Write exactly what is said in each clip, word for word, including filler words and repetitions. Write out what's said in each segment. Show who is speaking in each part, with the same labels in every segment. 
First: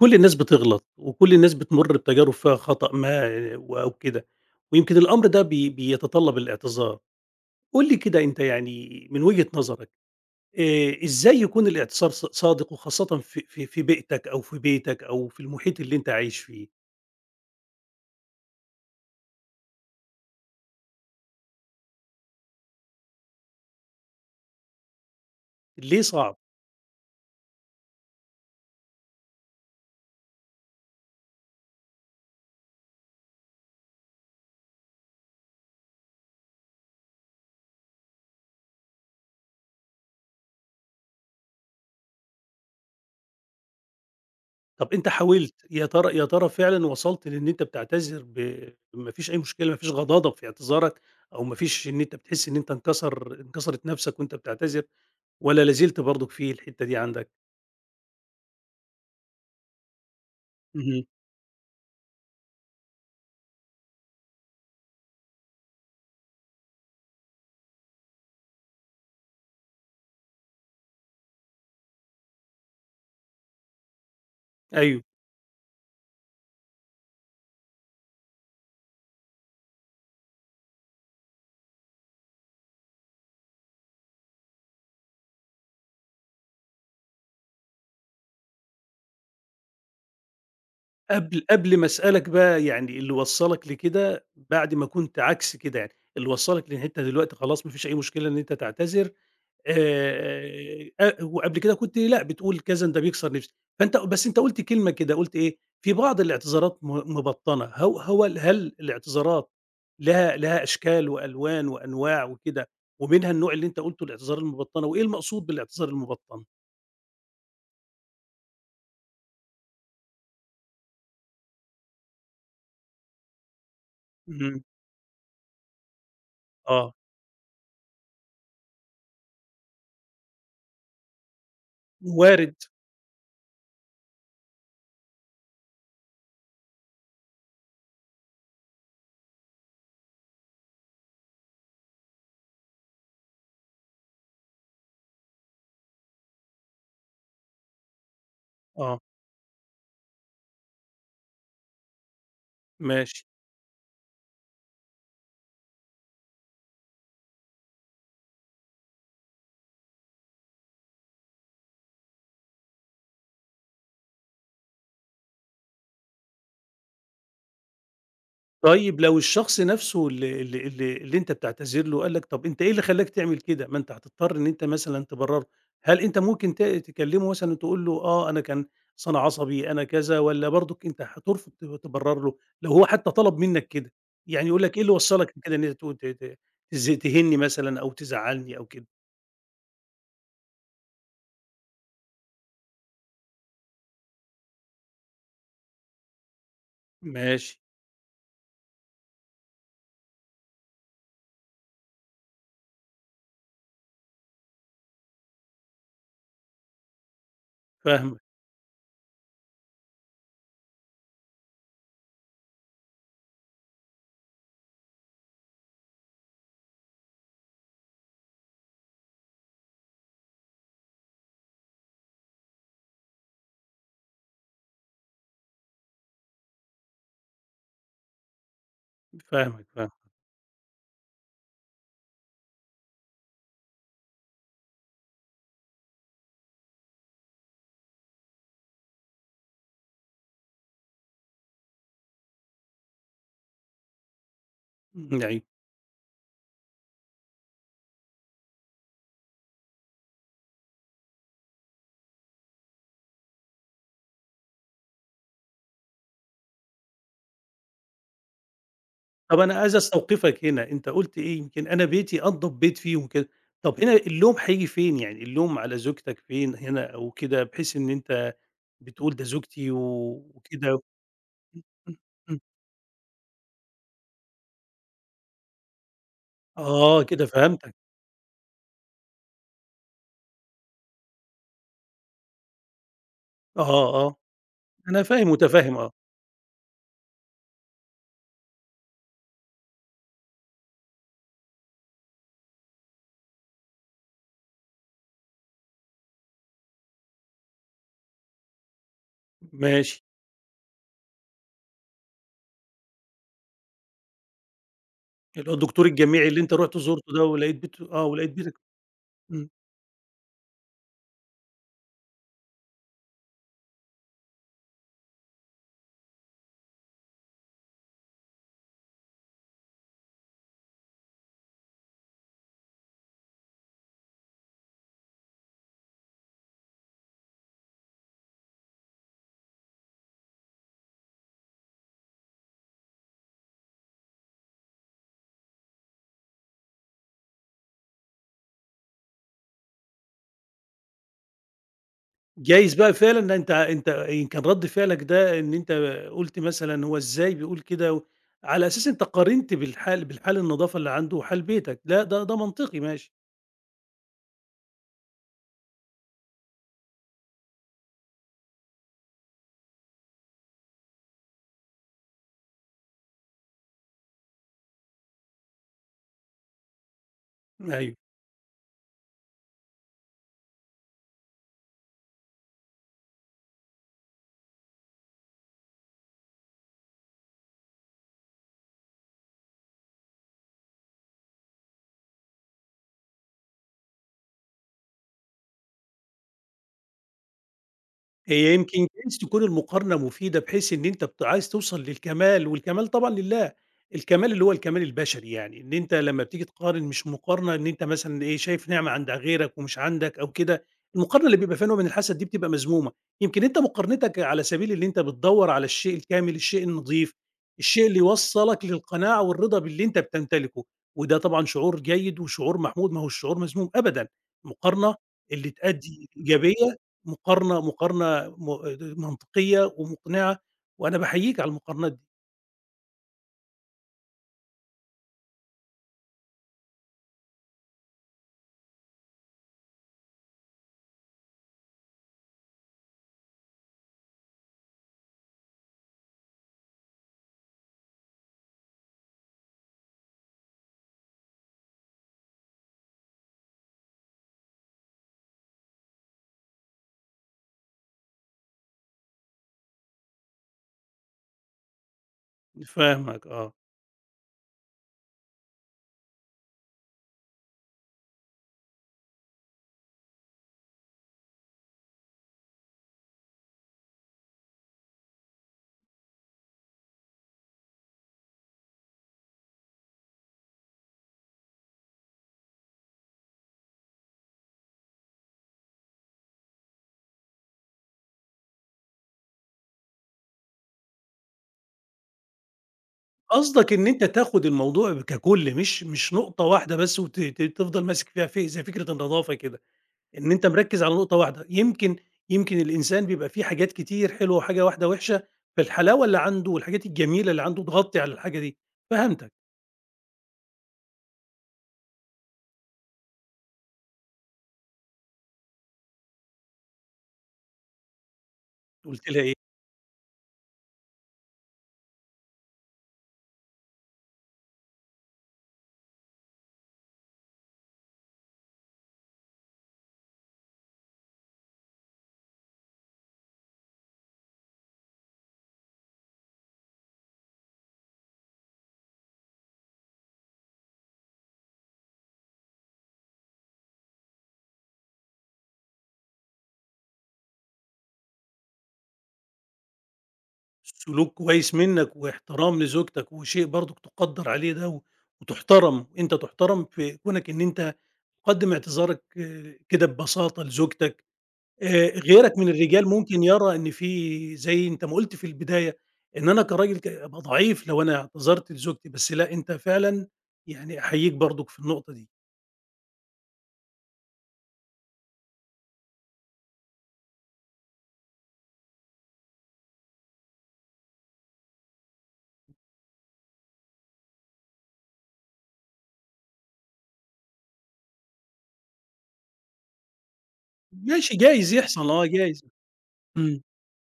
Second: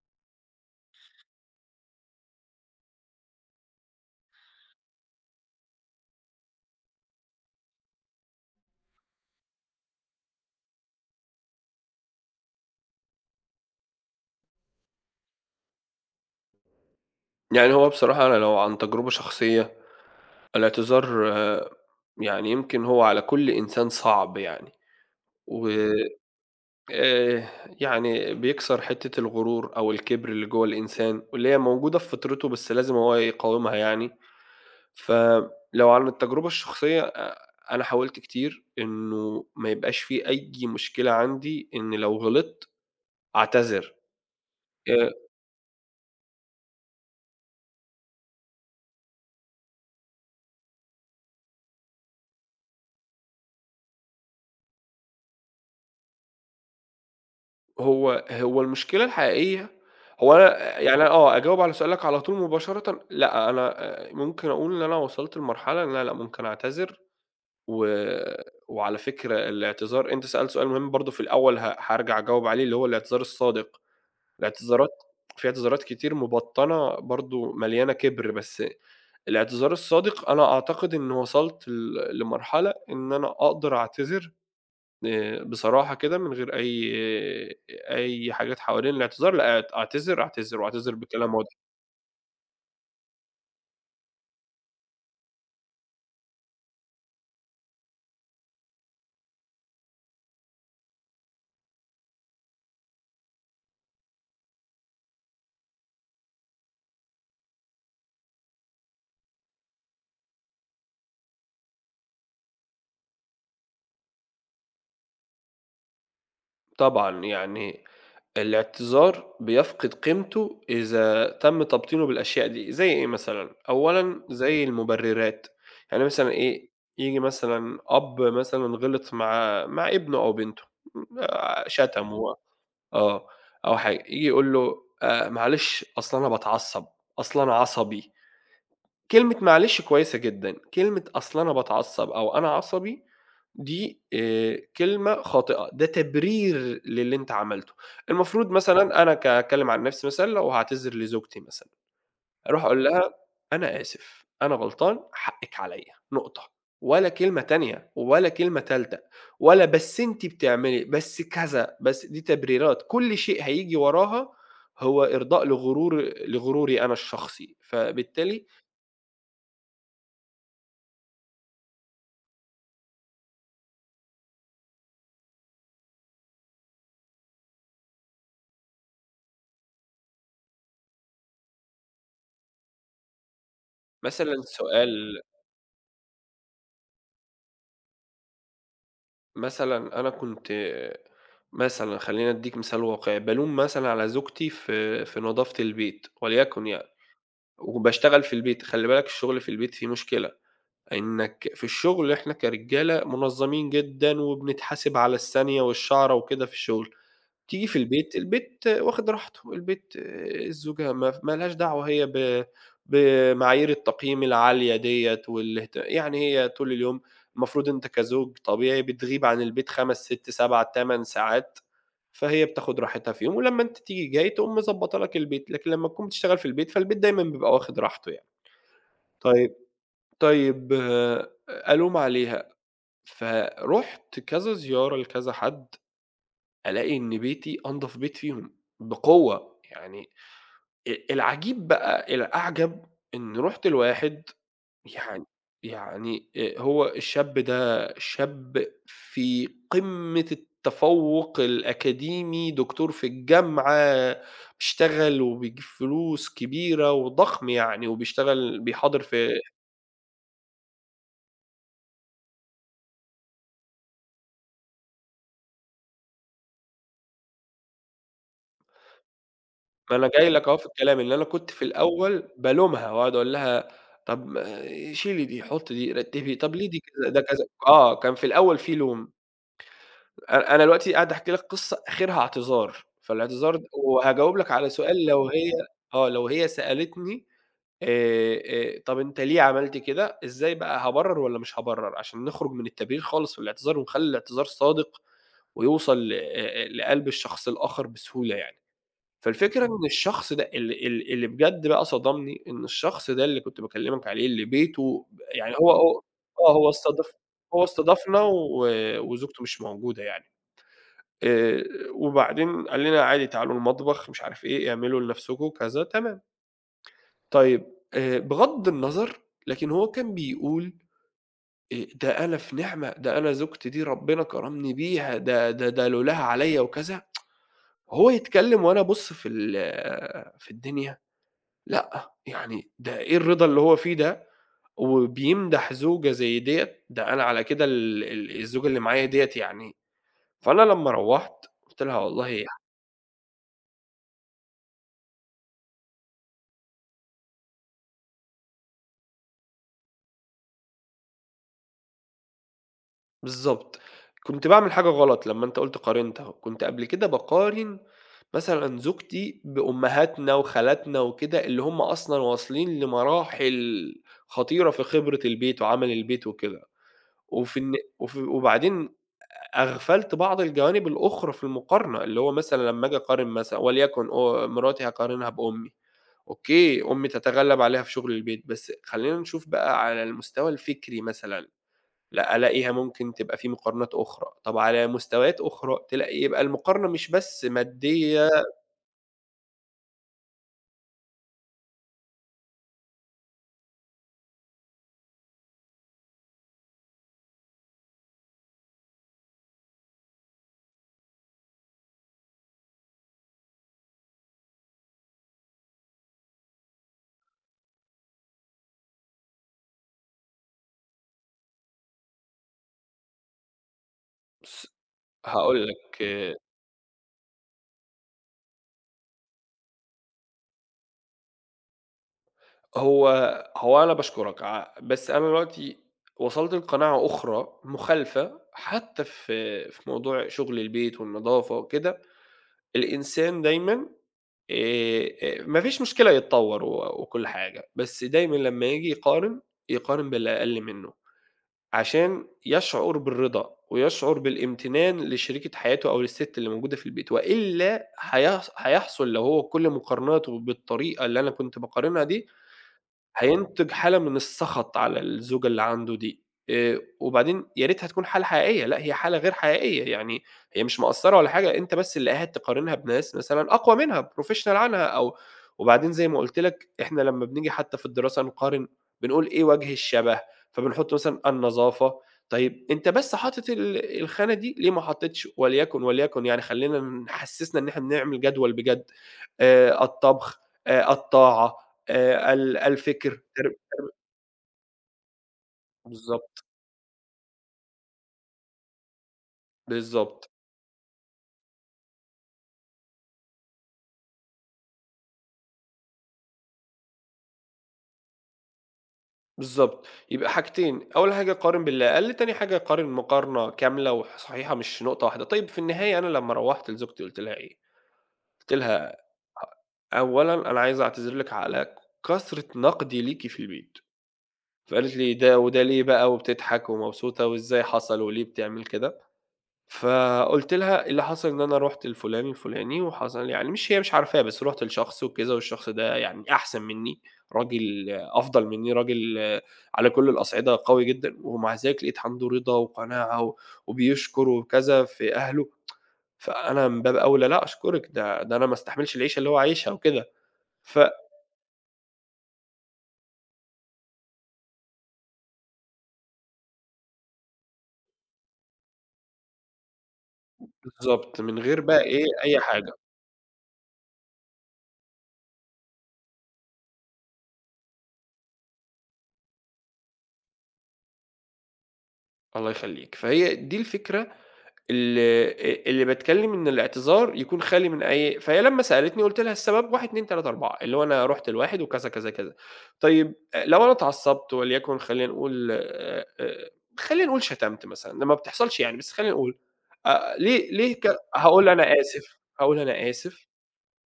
Speaker 1: كل الناس بتغلط، وكل الناس بتمُر بتجارب فيها خطأ ما و أو كده، ويمكن الأمر ده بي بيتطلّب الاعتذار. قُل لي كده أنت يعني من وجهة نظرك، آآ إزاي يكون الاعتذار ص صادق وخاصةً في في في بيئتك أو في بيتك أو في المحيط اللي أنت عايش فيه؟
Speaker 2: يعني هو بصراحة أنا لو عن تجربة شخصية، الاعتذار آه، يعني يمكن هو على كل إنسان صعب يعني، و
Speaker 1: ليه صعب؟
Speaker 2: آآ يعني بيكسر حتّة الغرور أو الكِبْر اللي جوّه الإنسان، واللي هي موجودة في فطرته بس لازم هو يقاومها يعني، فلو عن التجربة الشخصية أ أنا حاولت كتير إنه ما يبقاش في أي مشكلة عندي إن لو غلطت أعتذر.
Speaker 1: طَب أنت
Speaker 2: آآ
Speaker 1: حاولت، يا ترى يا ترى فعلًا وصلت لإن أنت بتعتذر ب ما فيش أي مشكلة، ما فيش غضاضة في اعتذارك، أو ما فيش إن أنت بتحس إن أنت انكسر انكسرت نَفْسك وأنت بتعتذر، والّا لا زلت برضُك في الحتّة دي عندك؟
Speaker 2: هو هو المشكلة الحقيقية هو أنا يعني
Speaker 1: اهم.
Speaker 2: أنا آه، أجاوب على سؤالك على طول مباشرةً، لأ، أنا آآ ممكن أقول إن أنا وصلت لمرحلة إن أنا لأ، ممكن أعتذر و وعلى فكرة الاعتذار أنت سألت سؤال مهم برضه في الأول ه هارجع أجاوب عليه اللي هو الاعتذار الصادق، الاعتذارات
Speaker 1: أيوه.
Speaker 2: في اعتذارات كتير مبطّنة برضه مليانة كِبر، بس الاعتذار الصادق أنا أعتقد إني وصلت ل لمرحلة إن أنا أقدر أعتذر آآ بصراحة كده من غير أي أي حاجات حوالين الاعتذار، لأ اعت أعتذر، أعتذر وأعتذر بكلام
Speaker 1: قبل
Speaker 2: واضح.
Speaker 1: قبل ما أسألك بقى يعني اللي وصّلك لكده بعد ما كنت عكس كده يعني، اللي وصّلك لإن أنت دلوقتي خلاص ما فيش أي مشكلة إن أنت تعتذر. آآ، أ وقبل كده كنت لأ، بتقول كذا ده بيكسر نفسي. فأنت بس أنت قُلت كلمة كده، قُلت إيه، في بعض الاعتذارات م مبطّنة. هو هو هل الاعتذارات لها لها أشكال وألوان وأنواع وكده، ومنها النوع اللي أنت قُلته الاعتذار المبطّنة، وإيه المقصود بالاعتذار المبطّن؟
Speaker 2: طبعًا، يعني الاعتذار بيفقد قيمته إذا تم تبطينه بالأشياء دي، زي إيه مثلًا؟ أولًا
Speaker 1: اهم.
Speaker 2: زي المبررات، يعني مثلًا إيه،
Speaker 1: آه.
Speaker 2: ييجي مثلًا أب مثلًا غلط مع مع ابنه أو بنته، آآ شتمه
Speaker 1: وارد.
Speaker 2: آه، أو حاجة، ييجي يقول له: "آآ معلش أصل أنا باتعصب، أصل أنا عصبي." كلمة معلش كويسة جدًا، كلمة أصل أنا باتعصّب أو أنا عصبي دي آآ كلمة خاطئة، ده تبرير للي أنت عملته. المفروض
Speaker 1: آه.
Speaker 2: مثلًا أنا ك هاتكلّم عن نفسي مثلًا لو هاعتذر لزوجتي مثلًا، أروح أقول لها:
Speaker 1: ماشي.
Speaker 2: "أنا آسف، أنا غلطان، حقِّك عليّا." نقطة، ولا كلمة تانية ولا كلمة تالتة ولا بس أنتِ بتعملي، بس كذا، بس دي تبريرات، كل شيء هييجي وراها هو إرضاء لغرور لغروري أنا الشخصي، فبالتالي
Speaker 1: طيب لو الشخص نفسه اللي اللي اللي اللي أنت بتعتذر له قال لك طب أنت إيه اللي خلّاك تعمل كده؟ ما أنت هتضطر إن أنت مثلًا تبرّر له، هل أنت ممكن ت تكلمه مثلًا وتقول له آه أنا كان أصل أنا عصبي، أنا كذا، والّا برضك أنت هترفض ت تبرّر له؟ لو هو حتى طلب منك كده،
Speaker 2: مثلًا
Speaker 1: يعني يقول لك إيه اللي
Speaker 2: سؤال
Speaker 1: وصّلك لكده إن أنت تقول ت ت تز تهينني مثلًا أو تزعّلني أو كده؟
Speaker 2: مثلًا أنا كنت مثلًا خلّيني أدّيك مثال واقعي، بالوم مثلًا على زوجتي في في نضافة البيت وليكن يعني،
Speaker 1: ماشي.
Speaker 2: وباشتغل في البيت، خلّي بالك الشغل في البيت فيه مشكلة، إنّك في الشغل إحنا كرجالة منظمين جدًا وبنتحاسب على الثانية والشعرة وكده في الشغل. تيجي في البيت،
Speaker 1: فاهمك.
Speaker 2: البيت واخد راحته، البيت آه، الزوجة ما ما لهاش دعوة هي ب بمعايير التقييم العالية ديّة والاهت يعني هي طول اليوم المفروض أنت كزوج طبيعي بتغيب عن البيت خمسة، ستة، سبعة، تمن ساعات، فهي بتاخد راحتها فيهم، ولمّا أنت تيجي جاي تقوم مضبّطة لك البيت، لكن لمّا تكون بتشتغل في البيت، فالبيت دايمًا بيبقى واخد راحته يعني. طيب
Speaker 1: فاهمك، فاهمك،
Speaker 2: طيب آه، ألوم عليها، فرُحت كذا زيارة لكذا حد ألاقي إن بيتي أنضف بيت فيهم بقوة، يعني أ العجيب بقى الأعجب إن رُحت لواحد
Speaker 1: إمم،
Speaker 2: يعني
Speaker 1: أيوه.
Speaker 2: يعني آآ هو الشاب ده شاب في قمة التفوّق الأكاديمي، دكتور في الجامعة، بيشتغل وبيجيب فلوس كبيرة وضخم يعني وبيشتغل بيحاضر في
Speaker 1: طب أنا عايز أستوقفك هنا، أنت قُلت إيه، يمكن أنا بيتي أنضف بيت فيهم كده. طب هنا اللوم هييجي فين، يعني اللوم على زوجتك فين هنا أو كده، بحيث إن أنت بتقول ده زوجتي و
Speaker 2: ما أنا جاي لك أهو في
Speaker 1: وكده.
Speaker 2: الكلام، إن أنا كنت في
Speaker 1: إمم.
Speaker 2: الأول
Speaker 1: إمم.
Speaker 2: بالومها وأقعد أقول لها طب ما شيلي دي، حطي دي، رتّبي، طب ليه دي
Speaker 1: آه
Speaker 2: كذا، ده
Speaker 1: كده
Speaker 2: كذا،
Speaker 1: فهمتك.
Speaker 2: آه، كان في الأول في لوم، أنا أنا دلوقتي قاعد أحكي لك قصة آخرها اعتذار، فالاعتذار د
Speaker 1: آه، آه،
Speaker 2: وهاجاوب لك على
Speaker 1: أنا
Speaker 2: سؤال لو
Speaker 1: فاهم
Speaker 2: هي
Speaker 1: متفهم آه.
Speaker 2: آه، لو هي سألتني آآ، آآ، طب أنت ليه عملت كده، إزاي بقى هابرّر والّا مش هابرّر، عشان نخرج من التبرير خالص في الاعتذار ونخلّي الاعتذار صادق ويوصل ل آآ، لقلب الشخص الآخر بسهولة يعني. فالفكرة إن
Speaker 1: ماشي.
Speaker 2: الشخص ده ال ال اللي بجد بقى صدمني، إن الشخص ده اللي كنت باكلّمك عليه اللي بيته ب
Speaker 1: اللي هو
Speaker 2: يعني هو
Speaker 1: الدكتور
Speaker 2: هو
Speaker 1: الجامعي اللي
Speaker 2: آه،
Speaker 1: أنت
Speaker 2: هو
Speaker 1: رُحت
Speaker 2: استضاف
Speaker 1: زُرته ده، ولقيت
Speaker 2: هو
Speaker 1: بيته آه،
Speaker 2: استضافنا
Speaker 1: ولقيت بيتك.
Speaker 2: و وزوجته
Speaker 1: إمم.
Speaker 2: مش موجودة يعني، آآ وبعدين قال لنا عادي تعالوا المطبخ مش عارف إيه، اعملوا لنفسكم كذا، تمام. طيب آآ بغض النظر، لكن هو كان بيقول آآ ده أنا في نعمة، ده أنا زوجتي دي ربنا كرمني بيها، ده ده ده لولاها عليّا وكذا، هو يتكلّم وأنا أبُص في ال في الدنيا! لأ، يعني ده إيه الرضا اللي هو فيه ده، وبيمدح زوجة زي ديّة، ده أنا على كده ال ال الزوجة اللي معايا ديّة يعني فأنا لمّا روّحت قُلت لها والله يع
Speaker 1: جايز بقى فعلًا إن أنت أنت يمكن رَد فعلك ده إن أنت قُلت مثلًا هو إزاي بيقول كده و على أساس أنت قارنت بالحال بالحال النضافة اللي عنده وحال بيتك، لأ ده ده منطقي ماشي.
Speaker 2: بالضبط، كنت باعمل حاجة غلط لمّا أنت قُلت قارنت أهو، كنت قبل كده باقارن مثلًا زوجتي بأمهاتنا وخالاتنا وكده، اللي هم أصلًا واصلين لمراحل خطيرة في خبرة البيت وعمل البيت وكده، وفي الن
Speaker 1: أيوه.
Speaker 2: وف وبعدين أغفلت بعض الجوانب الأخرى في المقارنة، اللي هو مثلًا لمّا آجي أقارن مثلًا وليكن آآ مراتي هاقارنها بأمي، أوكي، أمي تتغلب عليها في شغل البيت، بس خلّينا نشوف بقى على المستوى الفكري مثلًا، لأ ألاقيها ممكن تبقى في مقارنات أخرى، طب على مستويات أخرى تلاقي يبقى المقارنة مش بس مادية
Speaker 1: هي يمكن جايز تكون المقارنة مفيدة، بحيث إن أنت بت عايز توصل للكمال، والكمال طبعًا لله. الكمال اللي هو الكمال البشري يعني، إن أنت لمّا بتيجي تقارن مش مقارنة إن أنت مثلًا إيه، شايف نعمة عند غيرك ومش عندك أو كده. المقارنة اللي بيبقى فيها نوع من الحسد دي بتبقى مذمومة. يمكن أنت مقارنتك على سبيل اللي أنت بتدوّر على الشيء الكامل، الشيء النضيف، الشيء اللي يوصّلك للقناعة والرضا باللي أنت بتمتلكه، وده طبعًا شعور جيد وشعور محمود، ما هوش شعور مذموم أبدًا.
Speaker 2: بُص
Speaker 1: المقارنة اللي
Speaker 2: هاقول لك،
Speaker 1: تأدي
Speaker 2: آه،
Speaker 1: إيجابية، مقارنة مقارنة م منطقية ومقنعة، وأنا باحييك على المقارنات دي.
Speaker 2: هو هو أنا باشكرك ع بس أنا دلوقتي وصلت لقناعة أخرى مخالفة، حتى في في موضوع شغل البيت والنضافة وكده الإنسان دايمًا آآ، آآ، ما فيش مشكلة يتطور و وكل حاجة، بس دايمًا لمّا ييجي يقارن، يقارن باللي أقل منه، عشان يشعر بالرضا ويشعر بالامتنان لشريكة حياته أو للست اللي موجودة في البيت، وإلا هيحص هيحصل لو هو كل مقارناته بالطريقة اللي أنا كنت باقارنها دي،
Speaker 1: فاهمك آه.
Speaker 2: هينتج حالة من السخط على الزوجة اللي عنده دي، آآ، وبعدين يا ريتها تكون حالة حقيقية، لأ هي حالة غير حقيقية، يعني هي مش مقصّرة ولا حاجة، أنت بس اللي قاعد تقارنها بناس مثلًا أقوى منها professional عنها أو وبعدين زي ما قُلت لك إحنا لمّا بنيجي حتى في الدراسة نقارن، بنقول إيه وجه الشبه، فبنحط مثلًا النظافة، طيب أنت بس حاطط ال الخانة دي، ليه ما حطيتش وليكن، وليكن يعني خلّينا نحسّسنا إن إحنا بنعمل جدول بجد، آآ، الطبخ، آآ، الطاعة. آآ ال الفِكر تر
Speaker 1: قصدك إن أنت تاخد الموضوع ككُل، مش مش
Speaker 2: بالضبط،
Speaker 1: نقطة واحدة بس، وت ت تفضل ماسك فيها في زي فكرة النضافة كده،
Speaker 2: بالضبط،
Speaker 1: إن أنت مركّز على نقطة واحدة. يمكن يمكن الإنسان بيبقى فيه حاجات كتير حلوة وحاجة واحدة وِحشة، فالحلاوة اللي عنده والحاجات الجميلة اللي عنده تغطي على الحاجة دي. فهمتك.
Speaker 2: بالضبط. يبقى حاجتين، أول حاجة قارن باللي أقل، تاني حاجة قارن مقارنة كاملة وح صحيحة مش نقطة واحدة. طيب في النهاية أنا لمّا روّحت لزوجتي قُلت لها إيه؟ قُلت لها
Speaker 1: قُلت لي
Speaker 2: أ أولًا أنا عايزة أعتذر لِك على كثرة نقدي ليكِ في البيت. فقالت لي: "ده وده ليه بقى؟" وبتضحك ومبسوطة، "وإزاي حصل وليه بتعمل كده؟" فقُلت لها إيه اللي حصل إن أنا رُحت لفُلان الفُلاني وحصل يعني مش هي مش عارفاه، بس رُحت لشخص وكذا والشخص ده يعني أحسن منّي، راجل أفضل منّي، راجل على كل الأصعدة قوي جدًا، ومع ذلك لقيت عنده رِضا وقناعة و وبيشكر وكذا في أهله، فأنا من باب أولى لأ أشكرِك ده ده أنا ما أستحملش العيشة اللي هو عايشها وكده، ف
Speaker 1: سلوك كويس منك واحترام لزوجتك، وشيء برضك تقدر عليه ده و- وتحترم انت تحترم في كونك ان انت تقدم اعتذارك آه، كده ببساطه لزوجتك.
Speaker 2: بالضبط، من غير بقى
Speaker 1: آه،
Speaker 2: إيه
Speaker 1: غيرك
Speaker 2: أي
Speaker 1: من
Speaker 2: حاجة،
Speaker 1: الرجال ممكن يرى ان في زي انت ما قلت في البدايه ان انا كراجل ك- ابقى ضعيف لو انا اعتذرت لزوجتي، بس لا انت فعلا يعني احييك برضك في النقطه دي.
Speaker 2: الله يخلّيك، فهي دي الفكرة ال آآ اللي باتكلّم إن الاعتذار يكون خالي من أي فهي لمّا سألتني قُلت لها السبب واحد، اتنين، تلاتة، أربعة اللي هو أنا رُحت لواحد وكذا، كذا، كذا. طيب أ لو أنا اتعصّبت وليكن خلّينا نقول آآ آآ خلّينا نقول شتمت مثلًا، ده ما بتحصلش يعني بس خلّينا نقول آآ ليه ليه ك
Speaker 1: ماشي،
Speaker 2: هاقول
Speaker 1: جايز
Speaker 2: أنا
Speaker 1: يحصل اه
Speaker 2: آسف،
Speaker 1: جايز.
Speaker 2: هاقول أنا آسف،
Speaker 1: امم.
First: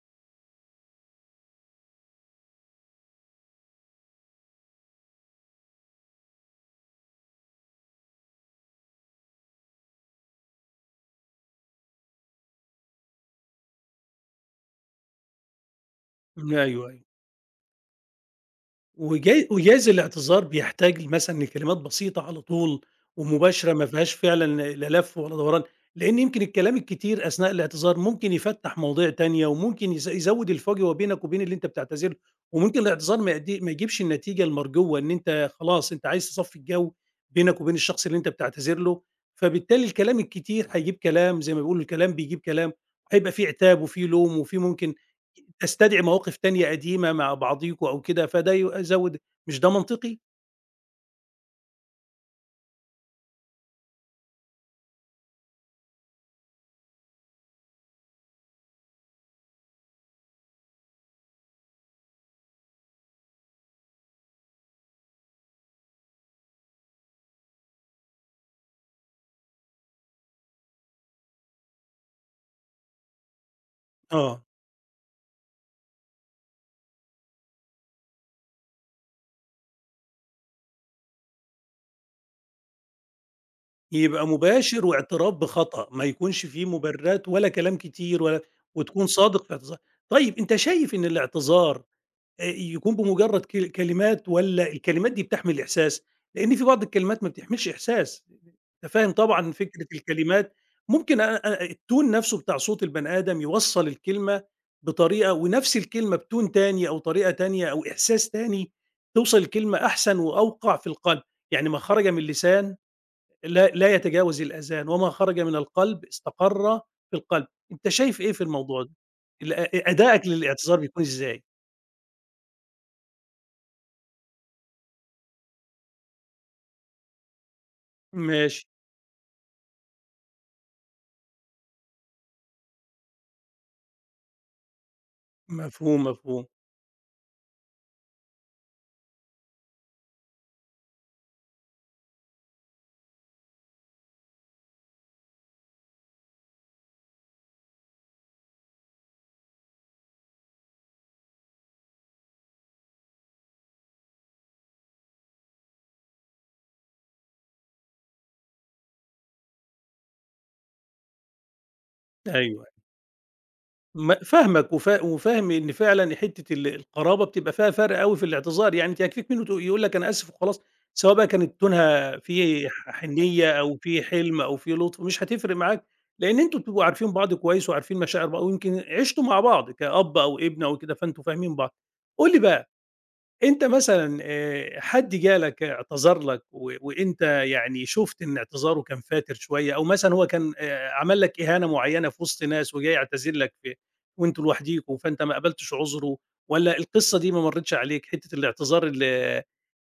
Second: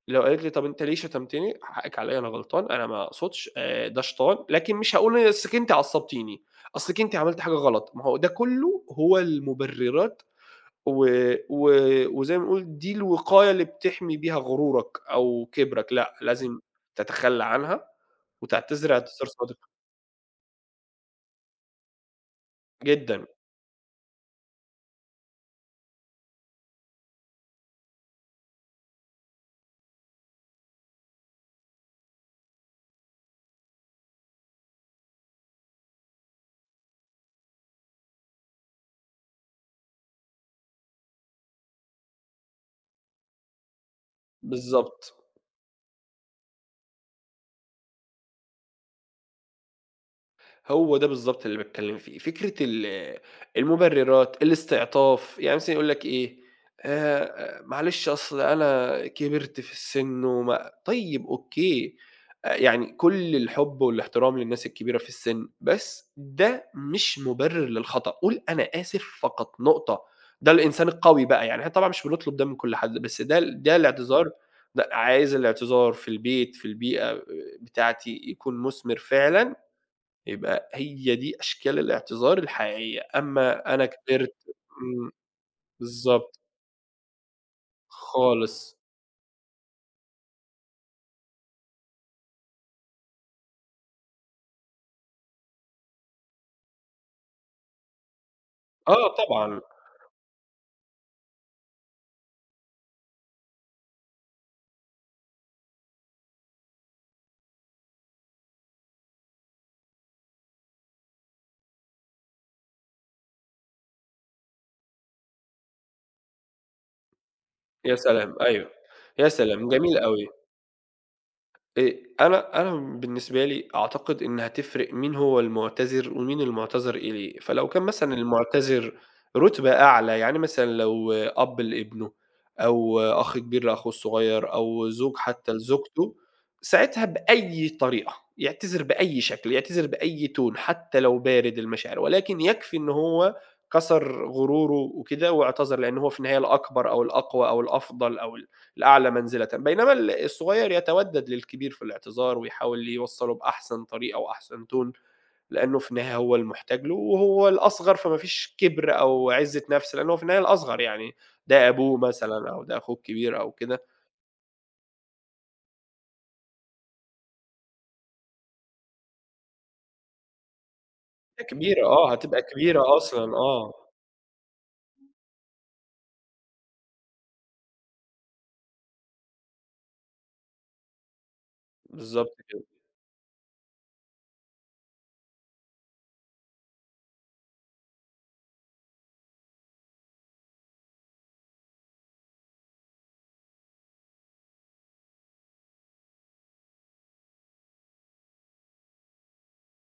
Speaker 2: لو قالت لي طَب أنت ليه شتمتني؟ حقِّك عليّا أنا غلطان، أنا ما أقصدش آآ ده شيطان، لكن مش هاقول أصلِك أنتِ عصّبتيني، أصلِك أنتِ عملتِ حاجة غلط، ما هو ده كلّه هو المُبررات و و وزي ما نقول دي الوقاية اللي بتحمي بيها غرورك أو كبرك، لأ لازم
Speaker 1: ايوه، ايوه.
Speaker 2: تتخلّى عنها وتعتذر اعتذار
Speaker 1: وجا
Speaker 2: صادق.
Speaker 1: وجايز الاعتذار بيحتاج مثلًا لكلمات بسيطة على طول
Speaker 2: جدًا،
Speaker 1: ومباشرة، ما فيهاش فعلًا لا لف ولا دوران، لإن يمكن الكلام الكتير أثناء الاعتذار ممكن يفتّح مواضيع تانية وممكن يز يزوّد الفجوة بينك وبين اللي أنت بتعتذر له، وممكن الاعتذار ما يأدي ما يجيبش النتيجة المرجوة إن أنت خلاص أنت عايز تصفّي الجو بينك وبين الشخص اللي أنت بتعتذر له. فبالتالي الكلام الكتير هيجيب كلام، زي ما بيقولوا الكلام بيجيب كلام، هيبقى في عتاب وفي لوم وفي ممكن
Speaker 2: بالضبط.
Speaker 1: تستدعي مواقف تانية قديمة مع بعضيكم أو كده، فده يزوّد. مش ده منطقي؟
Speaker 2: هو ده بالضبط اللي باتكلّم فيه، فكرة ال المُبرِّرات، الاستعطاف، يعني مثلًا يقول لك إيه، آآ معلش أصل أنا كبرت في السِن وما طيب أوكي، أ يعني كل الحُب والاحترام للناس الكبيرة في السِن، بس ده مش مُبرِّر للخطأ، قُل أنا آسف فقط، نقطة. ده الإنسان القوي بقى، يعني إحنا طبعًا مش بنطلب ده من كل حد، بس ده ال ده الاعتذار إمم.
Speaker 1: آه،
Speaker 2: لأ، عايز الاعتذار في البيت، في البيئة بتاعتي يكون مُثمر فعلًا يبقى هي دي أشكال الاعتذار الحقيقية، أمّا أنا
Speaker 1: يبقى
Speaker 2: كبرت
Speaker 1: مباشر
Speaker 2: إمم،
Speaker 1: واعتراف بخطأ، ما
Speaker 2: بالضبط،
Speaker 1: يكونش فيه مبررات ولا كلام كتير ولا،
Speaker 2: خالص.
Speaker 1: وتكون صادق في اعتذارك. طيب أنت شايف إن الاعتذار آآ يكون بمجرد ك كلمات، والّا الكلمات دي بتحمل إحساس؟ لإن في بعض الكلمات ما بتحملش إحساس. أنت فاهم
Speaker 2: آه
Speaker 1: طبعًا
Speaker 2: طبعًا،
Speaker 1: فكرة الكلمات، ممكن أ أ التون نفسه بتاع صوت البني آدم يوصّل الكلمة بطريقة، ونفس الكلمة بتون تاني أو طريقة تانية أو إحساس تاني توصل الكلمة أحسن وأوقع في القلب. يعني ما خرج من اللسان لا لا يتجاوز الأذان، وما خرج من القلب استقر في القلب. أنت
Speaker 2: يا
Speaker 1: شايف إيه
Speaker 2: سلام!
Speaker 1: في
Speaker 2: أيوه،
Speaker 1: الموضوع ده؟
Speaker 2: يا
Speaker 1: ال
Speaker 2: سلام!
Speaker 1: أ
Speaker 2: جميل أوي.
Speaker 1: أدائك للاعتذار بيكون إزاي؟
Speaker 2: آآ أنا أنا بالنسبة لي أعتقد إن هتفرق مين هو المُعتذر ومين المُعتذر إليه، فلو كان مثلًا
Speaker 1: ماشي.
Speaker 2: المُعتذر رُتبة أعلى، يعني مثلًا لو أب لابنه أو أخ كبير لأخوه الصغير أو زوج حتى
Speaker 1: مفهوم،
Speaker 2: لزوجته،
Speaker 1: مفهوم.
Speaker 2: ساعتها بأي طريقة، يعتذر بأي شكل، يعتذر بأي tone حتى لو بارد المشاعر، ولكن يكفي إن هو كسر غروره وكده واعتذر، لإن هو في النهاية الأكبر أو الأقوى أو الأفضل أو الأعلى منزلةً، بينما ال الصغير يتودد للكبير في الاعتذار ويحاول يوصّله بأحسن طريقة وأحسن تون، لأنه في النهاية هو المحتاج له وهو الأصغر، فما فيش كِبْر أو عِزّة نَفْس، لأن هو في النهاية الأصغر يعني، ده أبوه مثلًا أو
Speaker 1: أيوه.
Speaker 2: ده أخوه الكبير أو كده،
Speaker 1: م فاهمك وفا وفاهم إن فعلًا حتّة ال القرابة بتبقى فيها فرق أوي في الاعتذار، يعني أنت يكفيك منّه ت يقول لك أنا آسف وخلاص، سواء بقى
Speaker 2: هي
Speaker 1: كانت
Speaker 2: كبيرة آه،
Speaker 1: تونها
Speaker 2: هتبقى
Speaker 1: في ح
Speaker 2: كبيرة أصلًا
Speaker 1: حنيّة
Speaker 2: آه،
Speaker 1: أو في حلم أو في لطف، مش هتفرق معاك، لإن أنتم بتبقوا عارفين بعض كويس وعارفين مشاعر بعض، ويمكن عشتوا مع بعض كأب أو ابن أو كده، فأنتم فاهمين بعض. قُل
Speaker 2: بالضبط
Speaker 1: لي
Speaker 2: كده،
Speaker 1: بقى أنت مثلًا، آآ حد جالك اعتذر لك، و وأنت يعني شُفت إن اعتذاره كان فاتر شوية، أو مثلًا هو كان آآ عمل لك إهانة معيّنة في وسط ناس وجاي يعتذر لك في وأنتم لوحديكم، فأنت ما قبلتش عذره، والّا القصة دي ما مرّتش عليك، حتّة الاعتذار ال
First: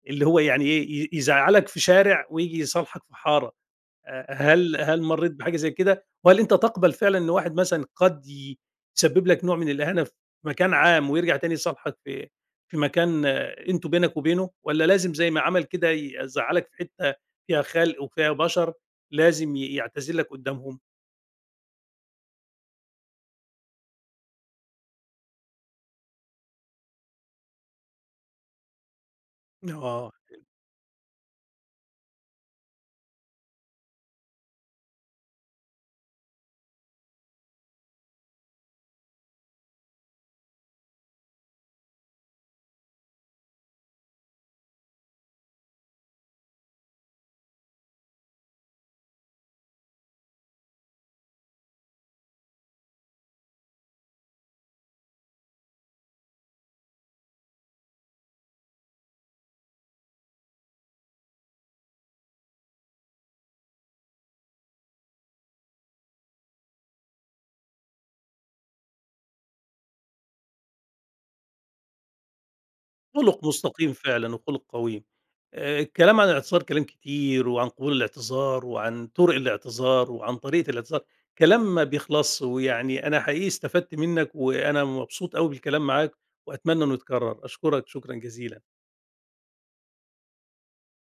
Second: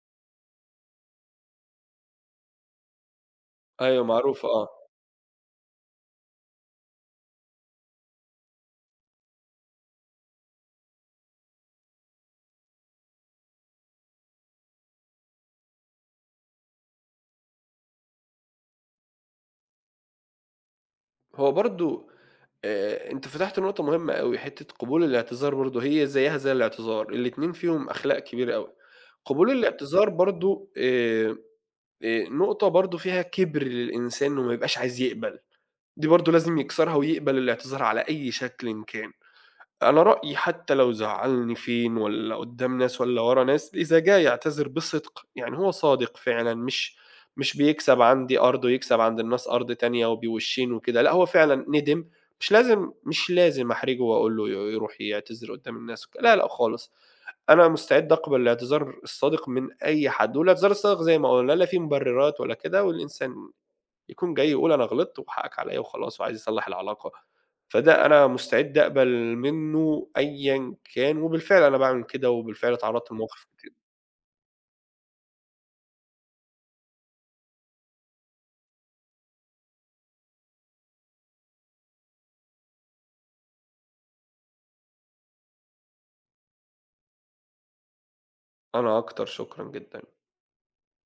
Speaker 1: اللي هو يعني إيه، ي يزعّلك في شارع وييجي يصالحك في حارة؟
Speaker 2: أيوه
Speaker 1: آآ
Speaker 2: معروفة آه.
Speaker 1: هل هل مرّيت بحاجة زي كده؟ وهل أنت تقبل فعلًا إن واحد مثلًا قد ي يسبب لك نوع من الإهانة في مكان عام، ويرجع تاني يصالحك في في مكان أنتم بينك وبينه، والّا لازم زي ما عمل كده يزعّلك في حتّة فيها خلق وفيها بشر لازم ي يعتذر لك قدّامهم؟
Speaker 2: هو برضه آآ أنت فتحت نقطة مهمة أوي، حتّة قبول الاعتذار برضه هي زيّها زي الاعتذار، الاتنين فيهم أخلاق كبيرة أوي. قبول الاعتذار
Speaker 1: آه.
Speaker 2: برضه آآ آآ نقطة برضه فيها كِبْر للإنسان وما يبقاش عايز يقبل، دي برضه لازم يكسرها ويقبل الاعتذار على أي شكلٍ إن كان. أنا رأيي حتى لو زعّلني فين والّا قدّام ناس والّا ورا ناس، إذا جه يعتذر بصدق، يعني هو صادق فعلًا مش مش بيكسب عندي أرض ويكسب عند الناس أرض تانية وبوشّين وكده، لأ هو فعلًا ندم، مش لازم مش لازم أحرجه وأقول له ي يروح يعتذر قدّام الناس وك لا، لأ خالص. أنا مستعد أقبل الاعتذار الصادق من أي حد، والاعتذار الصادق زي ما قُلنا لا فيه مبررات ولا كده، والإنسان يكون جاي يقول أنا غلطت وحقك عليَّ وخلاص وعايز يصلّح العلاقة، فده أنا مستعد أقبل منه أيًا كان، وبالفعل أنا باعمل كده، وبالفعل اتعرّضت
Speaker 1: خُلُق
Speaker 2: لمواقف
Speaker 1: مستقيم فعلًا وخُلُق قويم. آآ الكلام عن الاعتصار كلام كتير، وعن قبول الاعتذار وعن طُرق الاعتذار وعن طريقة الاعتذار، كلام ما بيخلصش، ويعني أنا حقيقي استفدت منّك وأنا مبسوط أوي بالكلام معاك وأتمنى إنه يتكرر. أشكرك شكرًا جزيلًا.
Speaker 2: أنا أكتر، شكرًا جدًا.